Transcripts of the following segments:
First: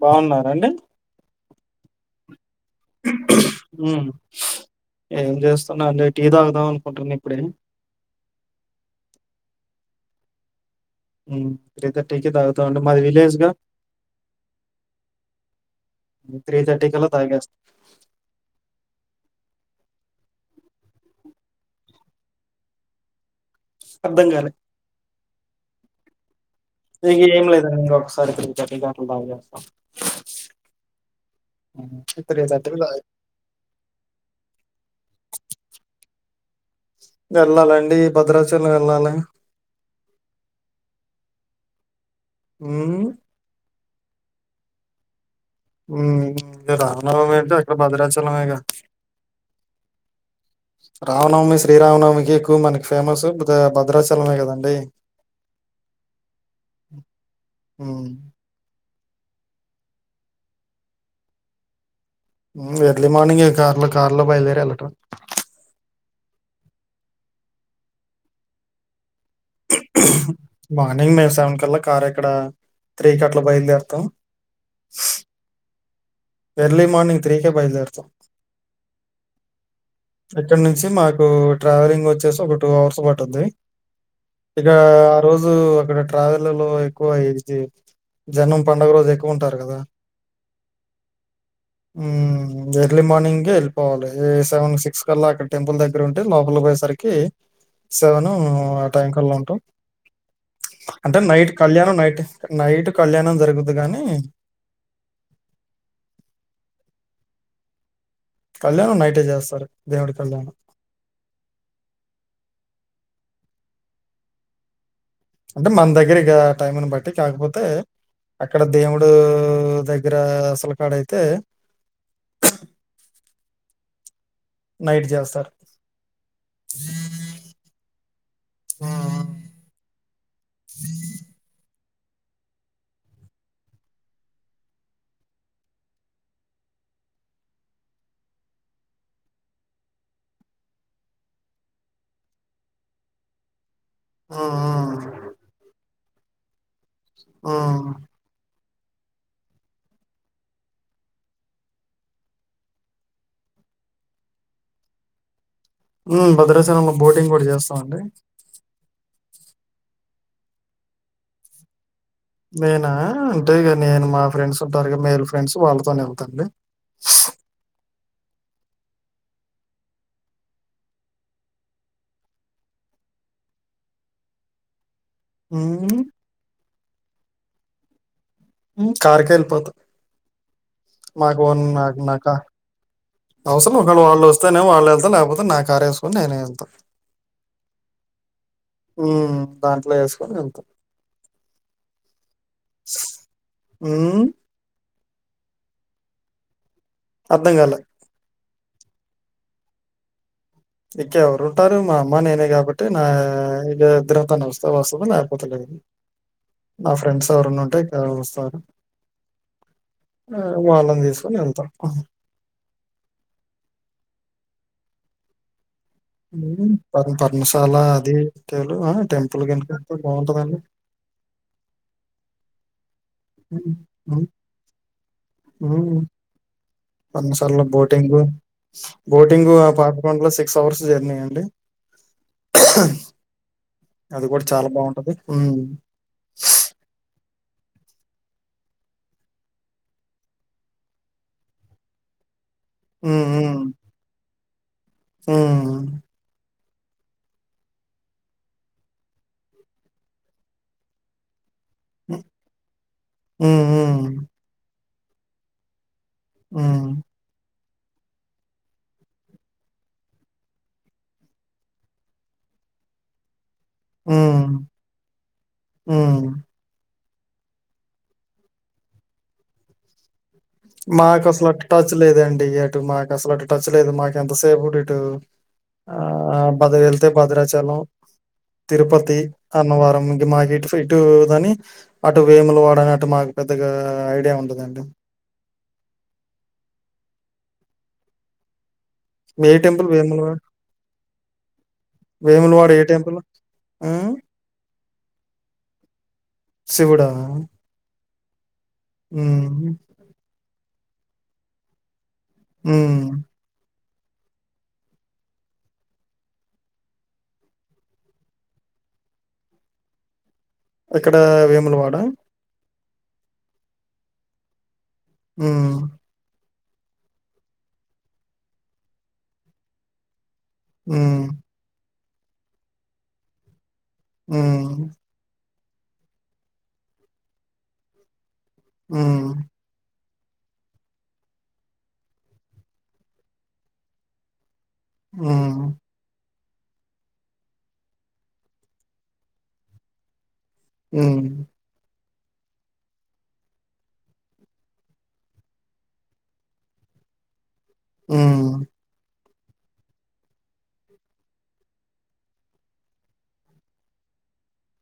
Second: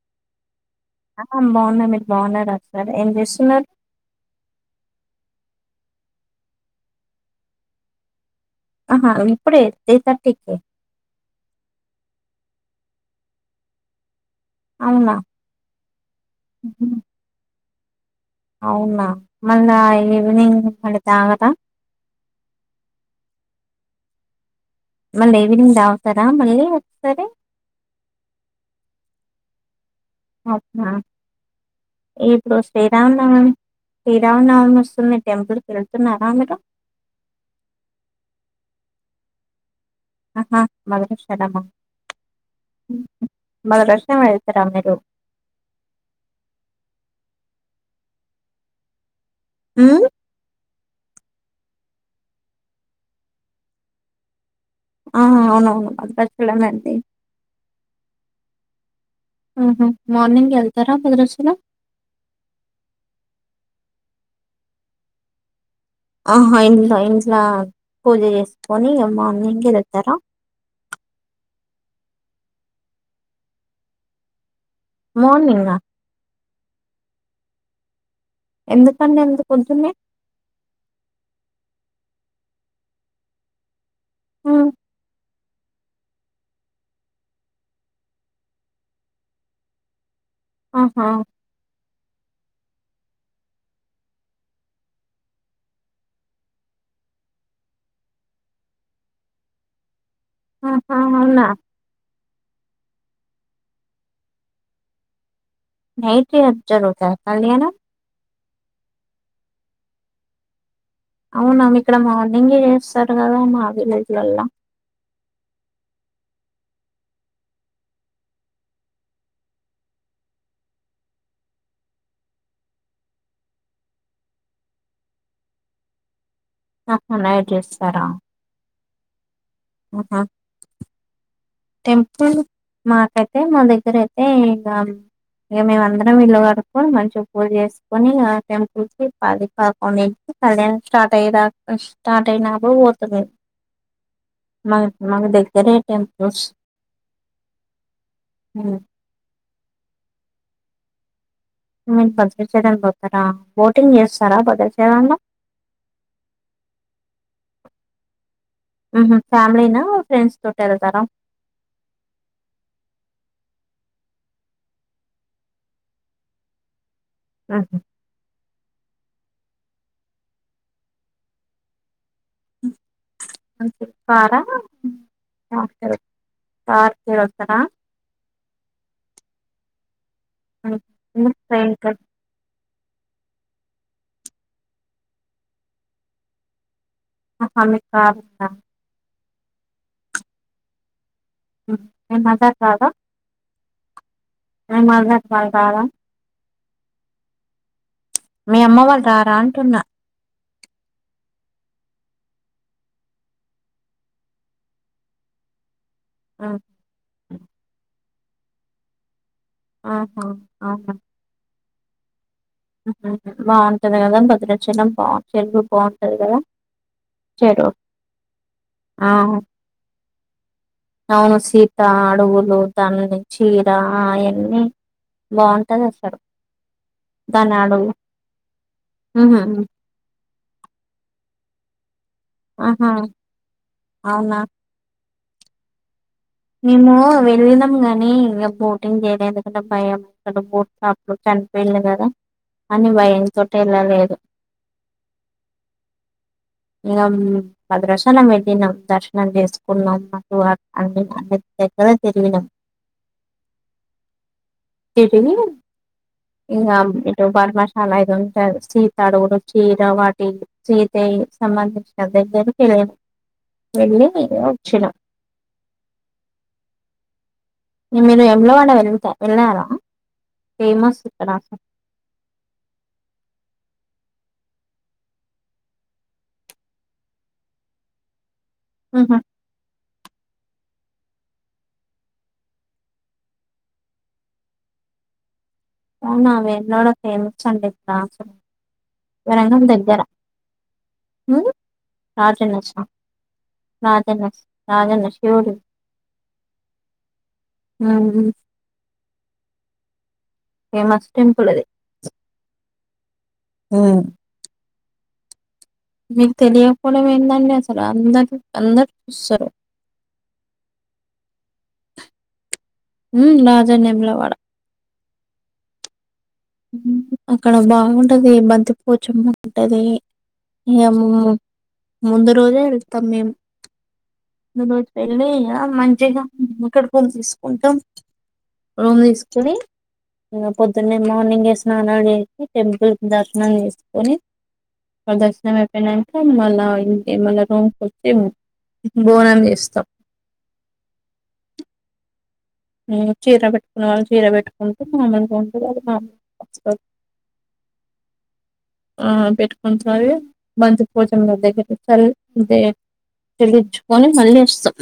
బావున్నారా అండి అ బావున్నా మీరు బావున్నారా అం మ్ ఏం చే స్తాలేం టీ తాగుదాం అనుకుంటున్న ఇప్పుడే అహా ఇప్పుడే త్రీ థర్టీకే మ్ త్రీ థర్టీకే తాగుతా అంటే మాది విలేజ్గా అవునా త్రీ హుహు. థర్టీ కల్ల తాగేస్త అవునా మళ్ళా ఈవినింగ్ మళ్ళీ తాగరా అర్ధం కాలే మళ్ళీ ఈవినింగ్ తాగుతార మళ్ళీ ఇగ ఒకసారి ఏం లేదు అండి ఇంగా ఒకసారి త్రీ థర్టీ క నిను డైల్ చేస్తా అవునా హ్మ్. ఇప్పుడు తాగే శ్రీరామనవమి శ్రీరామనవమి వస్తుంది టెంపుల్ కి వెళ్తున్నారా మీరు వెళ్ళాలండి. భద్రాచలం వెళ్ళాలి ఆహా మార్గశరామం మ్ న వెళ్తారా మీరు ఉ రామనవం ఏంటే అక్కడ భద్రాచలమేగా హు రామనవమి శ్రీరామనవమికి ఎక్కువ మనకి ఫేమస్ భద్రాచలమె కద ఆ అవునవును భద్రాచలమే అండి హు ఆహ మార్నింగ్ వెళ్తారా భద్రాచలం ఎర్లీ మార్నింగ్ కార్లో కార్లో బయలుదేరి ఎలటం ఆహా ఇంట్లో ఇంట్లో పూజ చేసుకొని ఇగా మర్ మార్నింగ్ మేము సేవన్ కళ్ళ కార్ ఇక్కడ త్రీ కట్లు బయలుదేరుతాం మార్నింగా ఎర్లీ మార్నింగ్ త్రీకే బైయలుదేరుతం ఎందుకండి ఎంత పొద్దున్నే ఇక్కడి నుంచి మాకు ట్రావెలింగ్ వచ్చేసి ఒక టూ అవర్స్ పట్టుద్ది ఇక హ్మ్. ఆ రోజు అక్కడ రావలలో ఎక్కువ ఇది జన్నం పండుగ రోజు ఎక్కువ ఉంటారు కదా ఆహా హ్మ్. ఎర్లీ మార్నింగ్ే వెళ్ళిపోవాలి సెవెన్ సిక్స్ కల్లా అక్కడ టెంపుల్ దగ్గర ఉంటే లోపలికి పోయేసరికి సెవెన్ ఆ టైం కల్లా ఉంటాం ఆహా! అంటే అవునా! నైట్ కళ్యాణం నైట్ నైట్ కళ్యాణం జరుగుదు గానీ నతే అ జరుత కానా కళ్యాణం నైటే చేస్తారు దేవుడి కళ్యాణం అవునాం ఇక్కడ మాౌగ చేస్తాడు కదా మా విలేజ్లల్ల అంటే మన దగ్గరక టైంని బట్టి కాకపోతే అక్కడ దేవుడు దగ్గర అసలు కాడ అయితే నైట్ చేస్తారు న్నాడెస్స్తార ఆ ఆహా టెంపుల్ మాకైతే మా దగ్గర అయితే ఇం ఇక మేమందరం ఇల్లు కడుకొని మంచిగా పూజ చేసుకొని ఆ టెంపుల్ కి పది పాకం సడెన్ స్టార్ట్ అయ్యా స్టార్ట్ అయినాప్పుడు పోతుంది మ హ్మ్. మ దతే రే ఎం బస్ ఆ అ మీరు బదల చేదని పోతారా బోటింగ్ చేస్తారా బదలు చేదంలో భద్రాచలంలో బోటింగ్ కూడా చేస్తాంండి ఫ్యామిలీనా ఫ్రెండ్స్ తోట వెళ్తారా నేనా అంటే ఇక నేను మా ఫ్రెండ్స్ ఉంటారు మేలు ఫ్రెండ్స్ వాళ్ళతో వెళ్తాండి ఆ వారా స హ్మ్. సార్ మీరు వస్తారా కార్కేళ్ళిపోత మ్హూ. ఎందుకు మాగవన్ ట్రైన్ కి నాగన్నాక అవసరం ఒకళ్ళ వాళ్ళు వస్తేనేమో వాళ్ళు వెళ్తారు లేకపోతే నా కారు వేసుకొని నేనే వెళ్తా అహ మీకు కార్ ఉందా మ్ దాంట్లో వేసుకొని వెళ్తాం మేము మజా రాధ హ్మ్ మదర్ వాళ్ళు రా రా అర్థం కాలే మీ అమ్మ వాళ్లు రారా అంటున్నా ఇంక ఎవరు ఉంటారు మా అమ్మ నేనే కాబట్టి నా ఇక ఇద్దరు తాను వస్తే వస్తుంది లేకపోతే లేదు ఊహూ నా ఫ్రెండ్స్ ఎవరున్నా ఉంటే ఇక వస్తే ఎవరు ఆహా ఆ వాళ్ళని తీసుకొని వెళ్తా ఆ హ్మ్మ్ హ్మ్మ్ బాగుంటది కదా భద్రచలం బా టెంపుల్ బా మ్మ్ ప పర్మశాల అది టెలు అ ఆ టెంపుల్ కనుక బాగుంటదండి అవును సీత అడుగులు మ్మ్ మ్మ్ బాగుంటది మ్మ్ అసలు. పర్ణశాల దాన్ని లో అడుగు బోటింగ్ ఉహు బోటింగ్ ఆ పాపి కొండలో సిక్స్ అవర్స్ జర్నీ అండి ఆహా అది అవునా కూడా చాలా బాగుంటది మ్మ్ మేము వెళ్ళినం గానీ ఇంకా బోటింగ్ చేయలే ఎందుకంటే భయం [unintelligible] చనిపోయింది కదా అని భయంతోటి వెళ్ళ లేదు హ్మ్మ్ ఇగ భద్రాచలం వేళ్ళినం దర్శనం చేసుకున్నాం [inaudible] మ్మ్ మ్మ్ మ్మ్ ఏంటది ఇగ ఇటు పద్మశా [unintelligible] ఉంటది సీత అడుగులు చీర వాటి సీతే సంబంధించిన [unintelligible] వెళ్లి హ్మ్. వచ్చినం హ్మ్. మీరు వేములవాడ వెళ్తా వెళ్ళారా ఫేమస్ మాకు ఇక్కడ అసలు టచ్ లేదండి అటు మాకు అసలు ట చ్ లేదు మాకు ఎంతసేపుడు ఇటు ఆ బద్ర వెళ్తే భద్రాచలం ఉహు తిరుపతి, అన్నవరం మాకి ఇటు ఇటు ఇదని అటు వేములవాడనట్టు మాకు పెద్దగా ఐడియా ఉండదండి అవునా వేములవాడ ఫేమస్ అండి [unintelligible] ఏ విరంగం టెంపుల్ దగ్గర వేములవాడ రాజన్న వేములవాడ ఏ టెంపుల్ ఆ రాజన్న రాజన్న శివుడు శివుడా మ్మ్ ఫేమస్ టెంపుల్ అది మ్మ్ మ్మ్ మీకు తెలియపోవడం ఏందండి అసలు అందరు అందరు చూస్తరు ఎక్కడ వేములవాడా మ్మ్ రాజన్న వేములవాడ మ్మ్ అక్కడ బాగుంటది బంతిపోచం బాగుంటది హ్మ్ [unintelligible] ముందు రోజే వెళ్తాం మేము ముందు హ్మ్ రోజు వెళ్ళి మంచిగా ఇక్కడ రూమ్ తీసుకుంటాం రూమ్ హ్మ్ తీస్కొని పొద్దున్న మార్నింగ్ ఏ స్నానాలు చేసి టెంపుల్ దర్శనం చేసుకొని ప్రదక్షిణం హ్మ్ అయిపోయినక మళ్ళా ఇం మళ్ళ రూమ్కి వచ్చి బోనం చేస్తాం అ ఉమ్ చీర పెట్టుకునే వాళ్ళు చీర పెట్టుకుంటే మామూలుగాా ఉండేవాళ్లు మాములుగా ఆ ఆ పెట్టుకుంటు మంత పూజనల దగ్గరి చ అదే చెల్లించుకొని మళ్ళీ ఇస్తాం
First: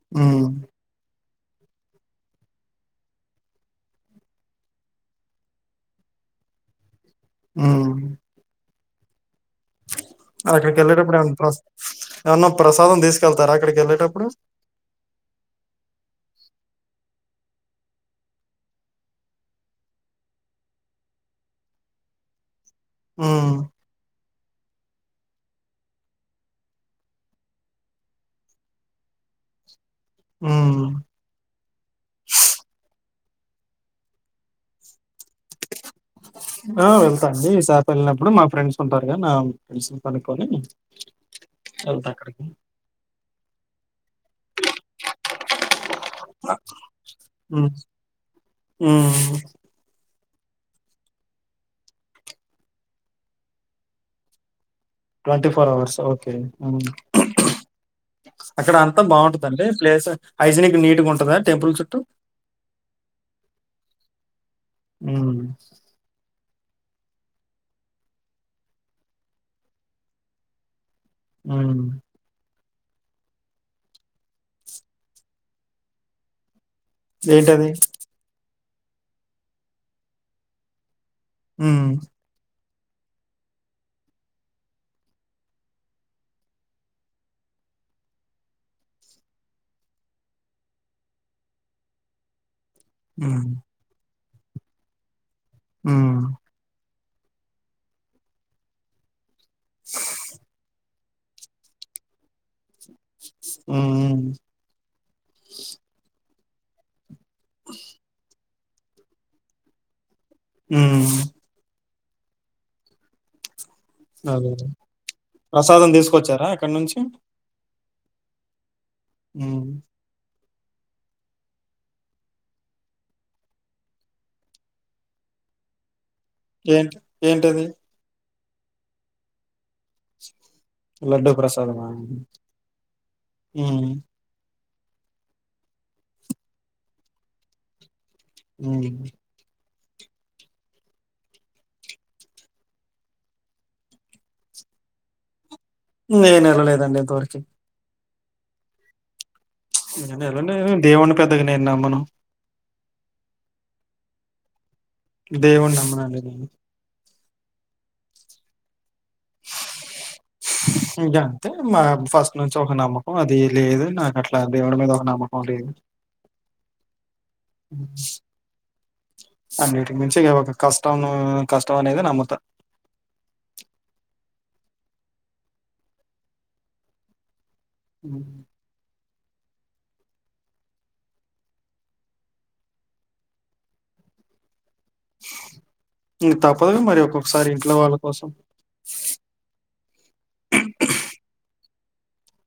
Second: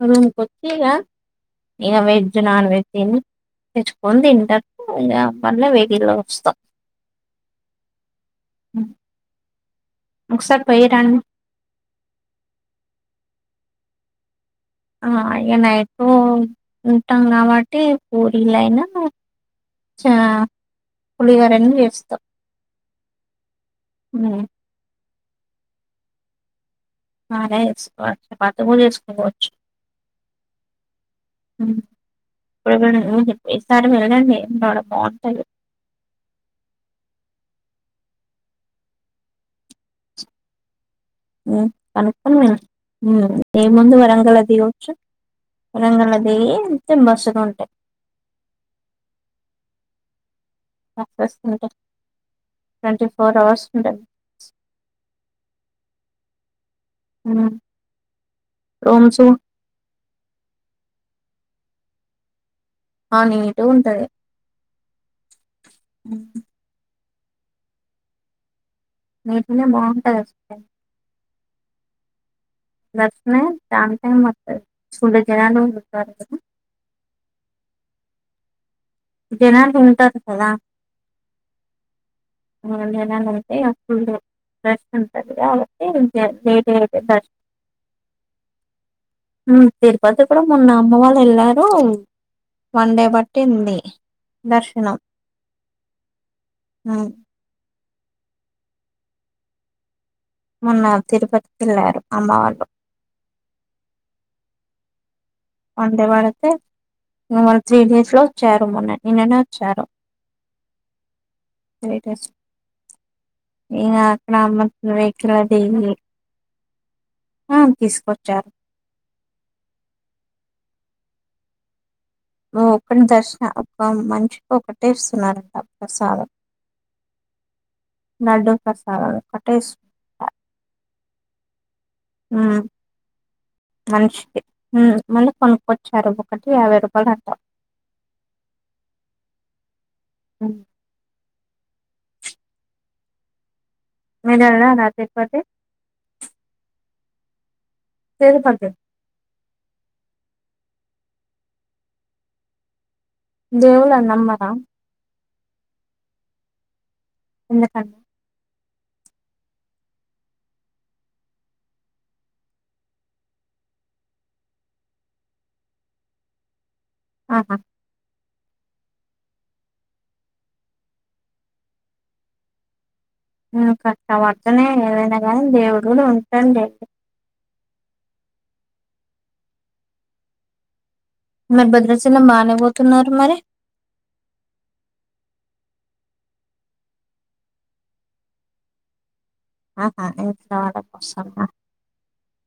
ఆ రూమ్ హ్మ్ కొచ్చి ఇగ ఇక వెజ్ నాన్ వెజ్ తెచ్చుకొని తింటర్ ఇ మళ్ళీ వెడిల్లో వస్తాం ఆ [inaudible] ఒకసారి అక్కడికి పోయి వెళ్ళేటప్పుడు రండి ఏమన్నా ఏమన్నా ప్రసాదం తీసుకెళ్తారా ఇక్కడకాల టప్పుడు ఆ ఇ నైట్ ఉంటాం కాబట్టి పూరీల అయినా చ పులిగరీ చేస్తాం ఆ అ మ ఎసుకు బత పో ఎసుకుచ్చు హ్మ్ [unintelligible] ఈసారి వెళ్ళండి బాగుంటది ఆ వెళ్తా అండి ఈ సారి వెళ్ళినప్పుడు మా ఫ్రెండ్స్ ఉంటారు కదా నా ఫ్రెండ్స్ కనుక్కొని ఉమ్ వెళ్తా కనుకొని అక్కడికి. వెళ్ళండి ముందు వరంగల దిగచ్చు రంగులదివింత బసులు హ్మ్. ఉంటాయి హ్మ్. స్తుంటా ట్వంటీ ఫోర్ అవర్స్ ఉంటాయి ట్వంటీ ఫోర్ అవర్స్ ఓకే హ్మ్. అక్కడ అంతా రూమ్స్ బాగుంటుందండి ప్లేస్ హైజనిక్ నీట్గా ఉంటుందా టెంపుల్ చుట్టూ ఆ నీట్ గా ఉంటుంది అ [inaudible] నీట్ గా బాగుంటది అసలు ఆ దక్షణ దాంటె మ చూడు జనాలు ఉతారు ఏంటది జనాలు ఉంటారు కదా హ్ జనాలుంటే ఇగ ఫుల్ రాష్ ఉంటది. కాబట్టి [unintelligible] రష్ హ్ తిరుపతికి కూడా మొన్న అమ్మ వాళ్ళు ఏళ్ళారు. వన్ డే హ్మ్. పట్టింది. దర్శనం హు హ్ మొన్నా తిరుపతికి ఏళ్ళారు అమ్మ వాళ్ళు ఉమ్ అందే భారత్ టె ఇగ మల్లి త్రీ డేస్ లో చ్చరూ మొన్న నిన్ననే వచ్చరూ ఉమ్ లేటెస్ట్ అదే. ప్రసాదం తీసుకొచ్చారా అక్కడి నుంచి? [unintelligible] తీసుకొచ్చారు హ్ [unintelligible] దర్శన ఒక మనిషి ఒకటే ఇస్తున్నరాంట ప్రసాదం ఏంటి ఏంటది లాడ్డు ప్రసాదం ఒకట్టే ఇస్తు లడ్డు ప్రసాదమ హ్ మనిషికి హ్ మళ్ళీ కొనుక్కొచ్చారు. ఒకటి యాభై రూపాయలు అంట హు హ్ మీరు ఎల్లారా తిరుపతి నేను ఎల్ల లేదండి ఇంత వరకి తిరుపతి [unintelligible] దేవుని పెద్దగా నేను నమ్మను దేవులన్ నమ్మరా దేవుడు నమ్మ నండి నేను ఎందుకండి ఇగా అంతే మా ఫస్ట్ నుంచి ఒక నమ్మకం. అది లేదు. నాకు అట్లా దేవుడి మీద ఒక నమ్మకం లేదు. ఆహా ఉ అన్నిటికి నుంచి ఒక కష్టం కష్టం అనేది నమ్ముతా హ్ కష్టపడతనే ఏదైనా గానీ దేవుడు గూడ ఉంటాడు లే హ్ మీర్ భద్రచలం బానే పోతున్నారు మరి ఇగా తప్పదు మరి ఒక్కొక్కసారి ఇంట్లో వాళ్ళ కోసం ఆహా ఇంట్ల వాళ్ళ కోసం మా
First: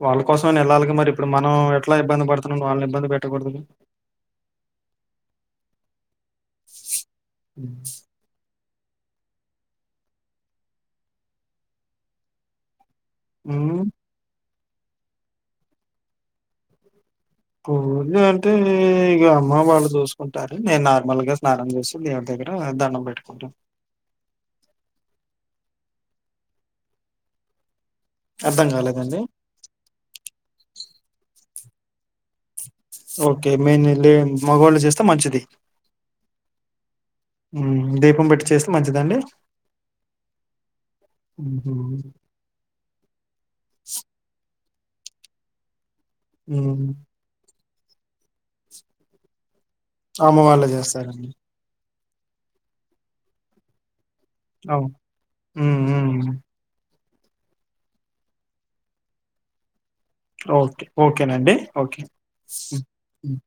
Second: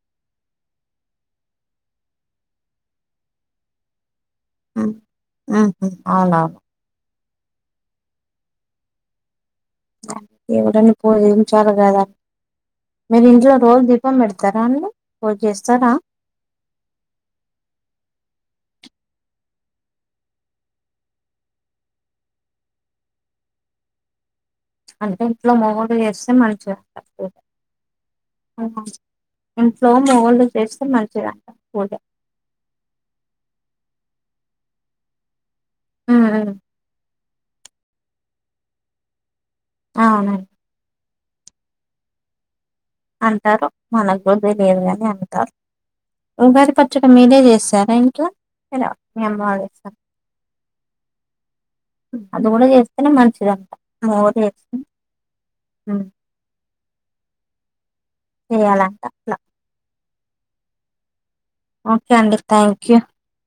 వాళ్ళ కోసం ఐనా ఏళ్లాలి. మరి ఇప్పుడు మనం ఎట్లా ఇబ్బంది పడుతున్నా వాళ్ళని ఇబ్బంది పెట్టకూడదుగా అవునా అ దేవుడని పూజించాలి కదా మీరు ఇంట్లో ఉమ్ రోజు దీపం పెడత పెడతారా అండి పూజ చేస్తారా పూజ అంటే ఇక అమ్మ వాళ్ళు చూసుకుంటారు. నేను నార్మల్ గా స్నానం చేసి దేవుడి దగ్గర దండం పెట్టుకుంటాను. అంటే ఇంట్లో మొగోళ్లు చేస్తే మంచిదంట. అర్థం కాలేదండి ఇంట్లో మొగోళ్లు మ పోద ఓకే మెయిన్ లే మగవాళ్ళు చేస్తే మంచిది ఆ ఆ హ్మ్ దీపం పెట్టి చేస్తే మంచిదండి అవును ఊహూ అంటారు మనగ్గూడ తె వేరుగానే అంటారు ఉగాది హ్మ్ పచ్చడి మీరే చేస్తా [unintelligible] ఎలా మీ అమ్మ వాళ్ళు చేస్ అమ్మ వాల్లే చేస్తారండి అది కూడా చేస్తేనే మంచిదంట మోరు చేసి అవు హ్మ్ మ్మ్ చేయాలంట అట్ల ఓకే ఓ ఓకేనండి ఓకే అండి థ్యాంక్ హ్మ్ యూ మ్మ్